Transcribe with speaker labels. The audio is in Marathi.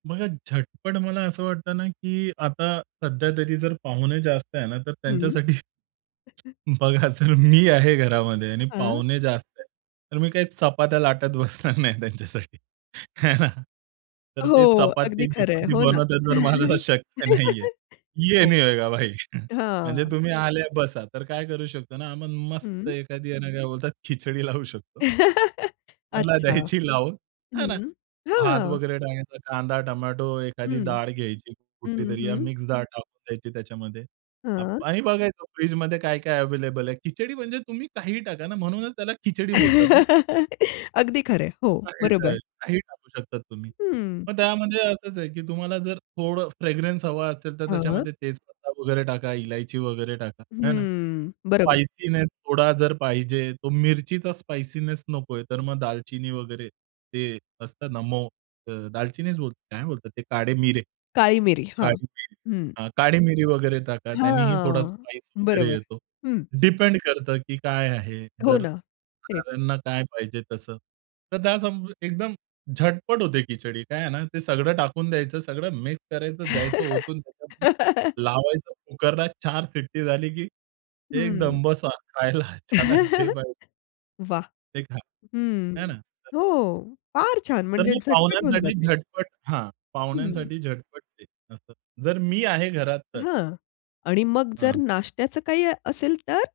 Speaker 1: बघा झटपट मला असं वाटतं ना, की आता सध्या तरी जर पाहुणे जास्त आहे ना, तर
Speaker 2: हं.
Speaker 1: त्यांच्यासाठी, बघा जर मी आहे घरामध्ये आणि
Speaker 2: हां.
Speaker 1: पाहुणे जास्त आहे. तर मी काही चपात्या लाटत बसणार नाही त्यांच्यासाठी आहे ना. तर
Speaker 2: हो,
Speaker 1: ते
Speaker 2: अगदी खरं आहे.
Speaker 1: चपाती-बिपाती
Speaker 2: हो ना.
Speaker 1: बनवतात तर मला शक्य नाहीये. ये
Speaker 2: हो.
Speaker 1: नहीं होएगा भाई. म्हणजे
Speaker 2: हां.
Speaker 1: तुम्ही आले बसा. तर काय करू शकतो ना, आपण मस्त
Speaker 2: हं.
Speaker 1: एखादी आहे ना, काय बोलतात खिचडी लावू शकतो. त्याला
Speaker 2: अच्छा.
Speaker 1: द्यायची लावून, है ना.
Speaker 2: हं.
Speaker 1: भात
Speaker 2: हां.
Speaker 1: वगैरे टाकायचा, कांदा, टोमॅटो, एखादी
Speaker 2: हं.
Speaker 1: डाळ घ्यायची
Speaker 2: हं,
Speaker 1: कुठलीतरी, या
Speaker 2: हं.
Speaker 1: मिक्स डाळ टाकून द्यायची त्याच्यामध्ये.
Speaker 2: हां.
Speaker 1: आप आणि बघायचं फ्रिजमध्ये काय-काय अव्हेलेबल आहे. खिचडी म्हणजे तुम्ही काहीही टाका ना, म्हणूनच त्याला खिचडी बोलतात ना.
Speaker 2: अगदी खरं आहे. हो, बरोबर.
Speaker 1: [unintelligible] काही टाकू शकता तुम्ही.
Speaker 2: हं.
Speaker 1: मग त्यामध्ये असच आहे, की तुम्हाला जर थोडं फ्रेग्रन्स हवा असेल, तर
Speaker 2: हां.
Speaker 1: त्याच्यामध्ये तेज पत्ता वगैरे टाका, इलायची वगैरे टाका, आहे ना.
Speaker 2: हं, बरोबर.
Speaker 1: स्पायसीनेस थोडा जर पाहिजे, तो मिरचीचा स्पाइसीनेस नकोय, तर मग दालचिनी वगैरे. ते असतात ना मो अ, दालचिनीच बोल काय बोलतात ते, काढे मिरे.
Speaker 2: काळी मिरी, हां.
Speaker 1: काळी मिरी
Speaker 2: हं.
Speaker 1: हां, काळी मिरी वगैरे टाका, त्यानेही थोडा
Speaker 2: हां,
Speaker 1: स्पायस वगैरे
Speaker 2: बरोबर.
Speaker 1: येतो.
Speaker 2: हं.
Speaker 1: डिपेंड करतं, की काय आहे,
Speaker 2: हो
Speaker 1: जर
Speaker 2: ना. तेच.
Speaker 1: खाणाऱ्यांना काय पाहिजे तसं. तर त्या संब एकदम झटपट होते खिचडी. काय आहे ना, ते सगळं टाकून द्यायचं, सगळं मिक्स करायचं द्यायचं, ओतून त्याच्यातन. लावायचं कुकरला 4 शिट्टी झाली, की एकदम
Speaker 2: हं.
Speaker 1: बसा खायला चला घे भाई.
Speaker 2: वाह!
Speaker 1: ते खा,
Speaker 2: हं,
Speaker 1: आहे ना, तसं.
Speaker 2: हो. फार छान
Speaker 1: तर
Speaker 2: म्हणजे
Speaker 1: मग
Speaker 2: झटपट होऊन
Speaker 1: पाहुण्यांसाठी
Speaker 2: जाते.
Speaker 1: झटपट हां,
Speaker 2: हं.
Speaker 1: पाहुण्यांसाठी झटपट ते असतं. जर मी आहे घरात तर.
Speaker 2: हां आणि मग जर
Speaker 1: हं.
Speaker 2: नाश्त्याचं काही असेल तर?